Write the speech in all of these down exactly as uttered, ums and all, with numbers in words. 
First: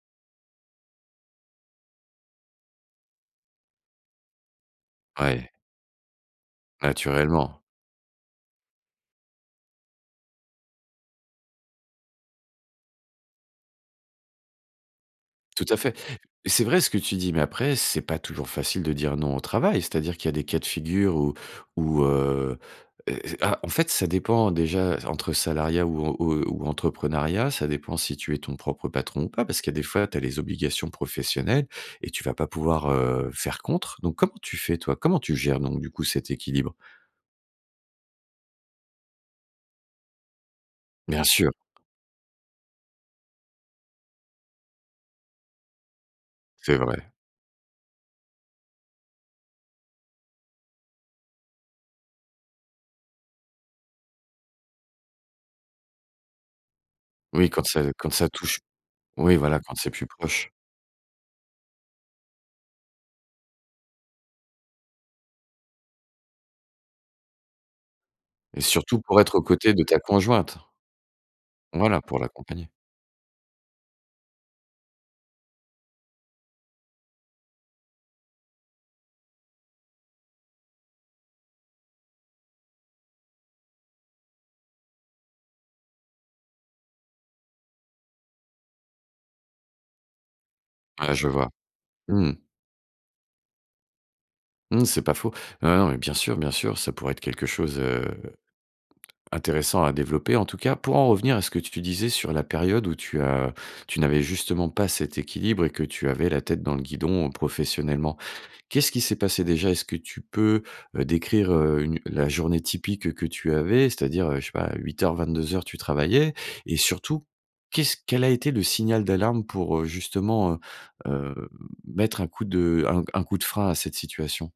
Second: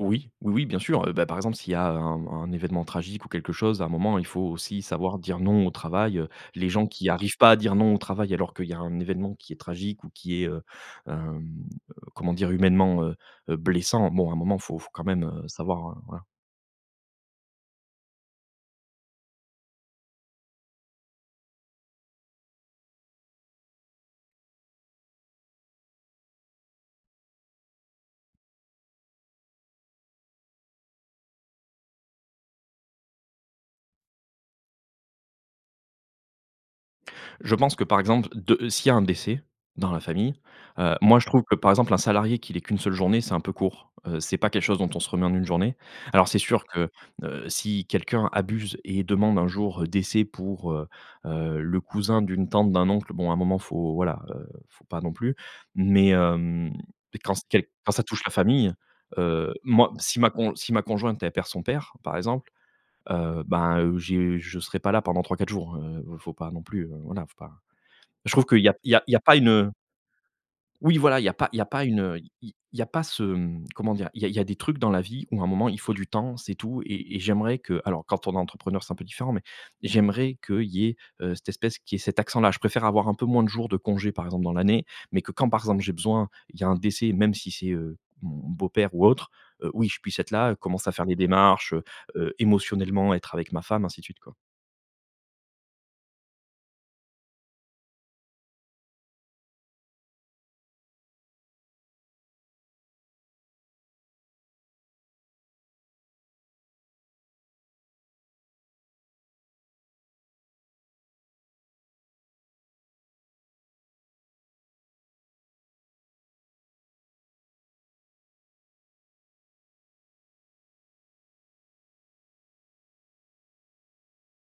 Oui, oui, oui, bien sûr. Heu, bah, par exemple, s'il y a un un événement tragique ou quelque chose, un moment, il faut aussi savoir dire: Ouais. «Non» au travail. Heu, les gens qui arrivent pas à Naturellement. dire: «Non» au travail alors qu'il y a un événement qui est tragique ou qui est, heu, hem, heu, comment dire? Humainement, heu, heu, blessant, bon à un moment faut faut quand même, heu, Tout à savoir, heu, fait. voilà. C'est vrai ce que tu dis mais après, c'est pas toujours facile de dire: «Non» au travail. C'est-à-dire qu'il y a des cas de figure où où, heu, heu, heu, ah en fait, ça dépend déjà entre salariat ou, heu, ou, heu, ou entrepreneuriat. Ça dépend si tu es ton propre patron ou pas. Parce qu'il y a des fois, tu as les obligations professionnelles et tu vas pas pouvoir, heu, faire contre donc, comment tu fais toi? Comment tu gères donc du coup cet équilibre? Je pense que par exemple de s'il y a un décès dans la famille, heu, moi Bien je trouve sûr. que par exemple un salarié qu'il ait qu'une seule journée, c'est un peu court. Heu, c'est pas quelque chose dont on se remet en une journée. Alors c'est sûr C'est que, vrai. heu, si quelqu'un abuse et demande un jour, heu, décès pour, heu, heu, le cousin d'une tante d'un oncle, bon à un moment faut voilà, heu, faut pas non plus mais hem, quand c'est Oui, quel quand ça quand ça quand touche ça la touche famille, oui, heu, voilà, quand c'est moi plus si ma proche. con si ma conjointe elle perd son père par exemple, heu ben, heu, j'ai je serai pas là pendant trois-quatre jours. Heu, faut pas non plus, heu, voilà faut pas je trouve qu'il Et y a il y surtout a il y a pour être pas aux une, heu côtés de ta conjointe. Oui voilà, il y a pas il y a une, Voilà heu, pour i l'accompagner. il y a pas ce, mmh, comment dire? Il y a il y a des trucs dans la vie où à un moment il faut du temps, c'est tout et et j'aimerais que alors quand on est entrepreneur c'est un peu différent mais j'aimerais qu'il y ait, heu, cette espèce qu'il y ait cet accent-là. Je préfère avoir un peu moins de jours de congés par exemple dans l'année mais que quand par exemple j'ai besoin il y a un décès, même si c'est, heu, mon beau père ou autre, heu, oui, je puisse être là, commencer à faire Ouais, des je vois. démarches, heu, Mmh mh. heu, émotionnellement, être avec ma femme, ainsi de suite quoi. Mmh mh c'est pas faux. Non, non mais bien sûr, bien sûr, ça pourrait être quelque chose, heu, intéressant à développer en tout cas. Pour en revenir à ce que tu disais sur la période où tu as tu n'avais justement pas cet équilibre et que tu avais la tête dans le guidon professionnellement, qu'est-ce qui s'est passé déjà? Est-ce que tu peux, heu, décrire, heu, une la journée typique, heu, que tu avais? C'est-à-dire, heu, je sais pas, huit heures-vingt-deux heures, tu travaillais et surtout qu'est-ce quel a été le signal d'alarme pour, heu, justement, heu, heu, mettre un coup de un un coup de frein à cette situation?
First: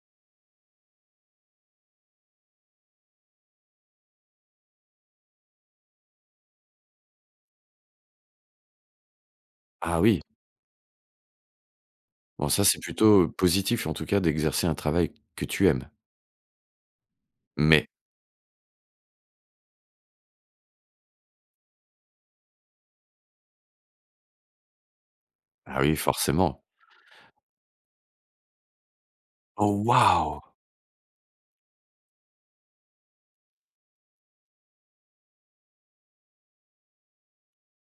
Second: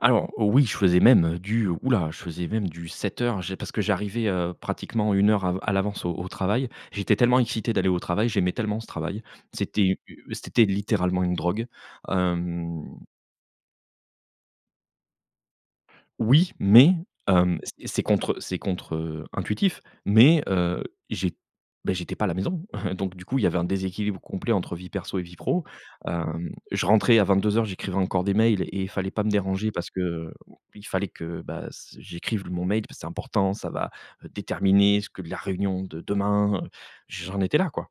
Alors oui, je faisais même du ouh là, je faisais même du sept heures, j'ai parce que j'arrivais, heu, pratiquement une heure av à l'avance au au travail. J'étais tellement excité d'aller au travail, j'aimais tellement ce travail. C'était u Ah oui. c'était littéralement une drogue, Bon ça, c'est hem plutôt, heu, positif en tout cas d'exercer un travail que tu aimes. Oui mais hem, c'est Mais? c'est contre, heu, c'est contre, heu, intuitif mais heu, j'ai bah, j'étais pas à la maison. Donc du coup, il y avait un déséquilibre complet entre vie perso et vie pro. Ah oui, Hem, forcément. je rentrais à vingt deux heures, j'écrivais encore des mails et fallait pas me déranger Oh parce qu'il waouh! fallait que, bah s j'écrive mon mail parce que: «C'est important, ça va, heu, déterminer ce que la réunion de demain», heu, j'en étais là, quoi.